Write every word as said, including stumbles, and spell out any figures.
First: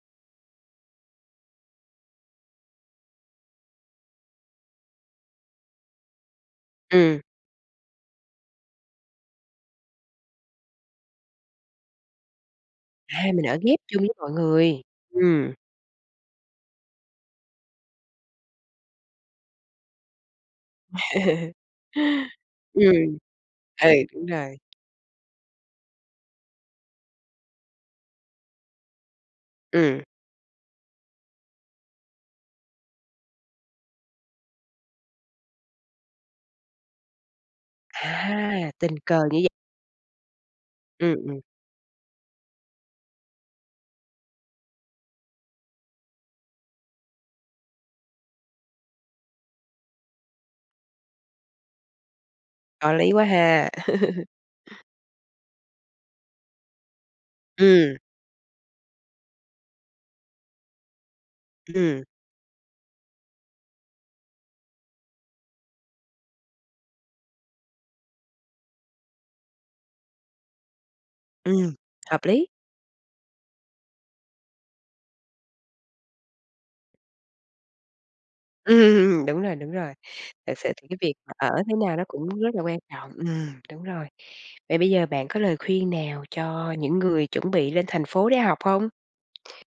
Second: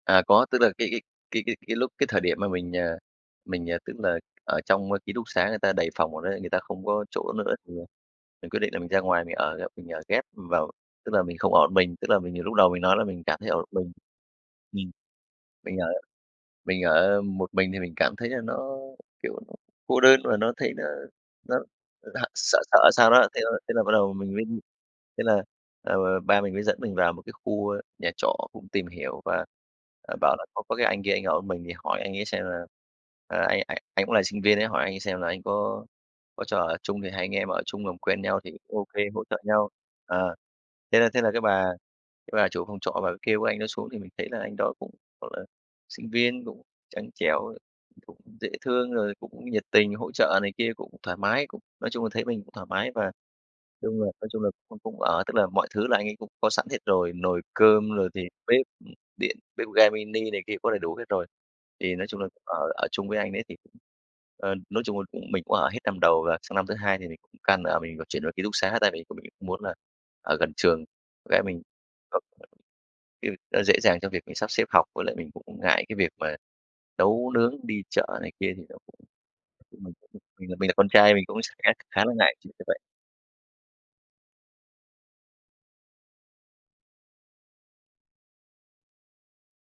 À, có, tức là cái cái cái cái cái lúc cái thời điểm mà mình, à, mình, à, tức là ở trong, a, ký túc xá người ta đầy phòng ở đấy, người ta không có Ừm. chỗ nữa thì, à, mình quyết định là mình ra ngoài mình ở, mình ở ghép vào tức là mình không ở một mình, tức là mình nhiều lúc đầu mình nói là mình À, cảm mình thấy ở ở một ghép mình chung với mọi người, ừm, ừm. mình ở mình ở một mình thì mình cảm thấy là nó, kiểu, cô đơn mà nó thấy nó nó h sợ sợ Ừm, sao đó. Thế là thế là ừ, bắt đầu đúng mình mới rồi. thế là, ờ, ba mình mới dẫn mình vào một cái khu, a, nhà trọ cũng tìm hiểu và, Ừm. à, bảo là có có cái anh kia ảnh ở một mình thì hỏi anh ấy xem là, ờ, anh anh anh cũng là sinh viên ấy hỏi anh ấy xem là anh có có cho ở chung thì hai anh em ở chung làm quen nhau thì À, ô tình kê cờ hỗ trợ như vậy. nhau. Ờ, thế là Ừm, thế là cái ừm. bà cái bà chủ phòng trọ bả mới kêu cái anh đó xuống, thì mình thấy là anh đó cũng, gọi là, sinh viên cũng trắng trẻo, cũng dễ thương rồi cũng nhiệt tình hỗ trợ này kia, cũng thoải mái, cũng nói chung là thấy mình cũng thoải mái Có và lý quá ha. đúng rồi, nói chung là cũng cũng ở tức là mọi thứ là anh ấy cũng có sẵn hết rồi, nồi cơm Ừm. rồi thì bếp điện, bếp ga mini này kia cũng có đầy đủ hết rồi. Thì Ừm. nói chung là ở ở chung với anh ấy thì cũng, ờ, nói chung là cũng mình cũng ở hết năm đầu và sang năm thứ hai thì mình cũng càng ở mình vừa chuyển qua ký túc xá, tại vì mình cũng muốn là ở gần trường bạn gái mình, Ừm, hợp lý! [unintelligible] nó dễ dàng cho việc mình sắp xếp học, với lại mình cũng ngại cái việc mà nấu nướng đi chợ này kia thì nó cũng Ừm, đúng rồi, nói đúng chung rồi. mình cũng mình Thật là mình sự là thì con cái trai việc mình mà cũng ở thế sẽ nào nó khá là cũng ngại rất chuyện là như quan vậy. trọng, ừm, đúng rồi. Vậy bây giờ bạn có lời khuyên nào cho những người chuẩn bị lên thành phố để học hông?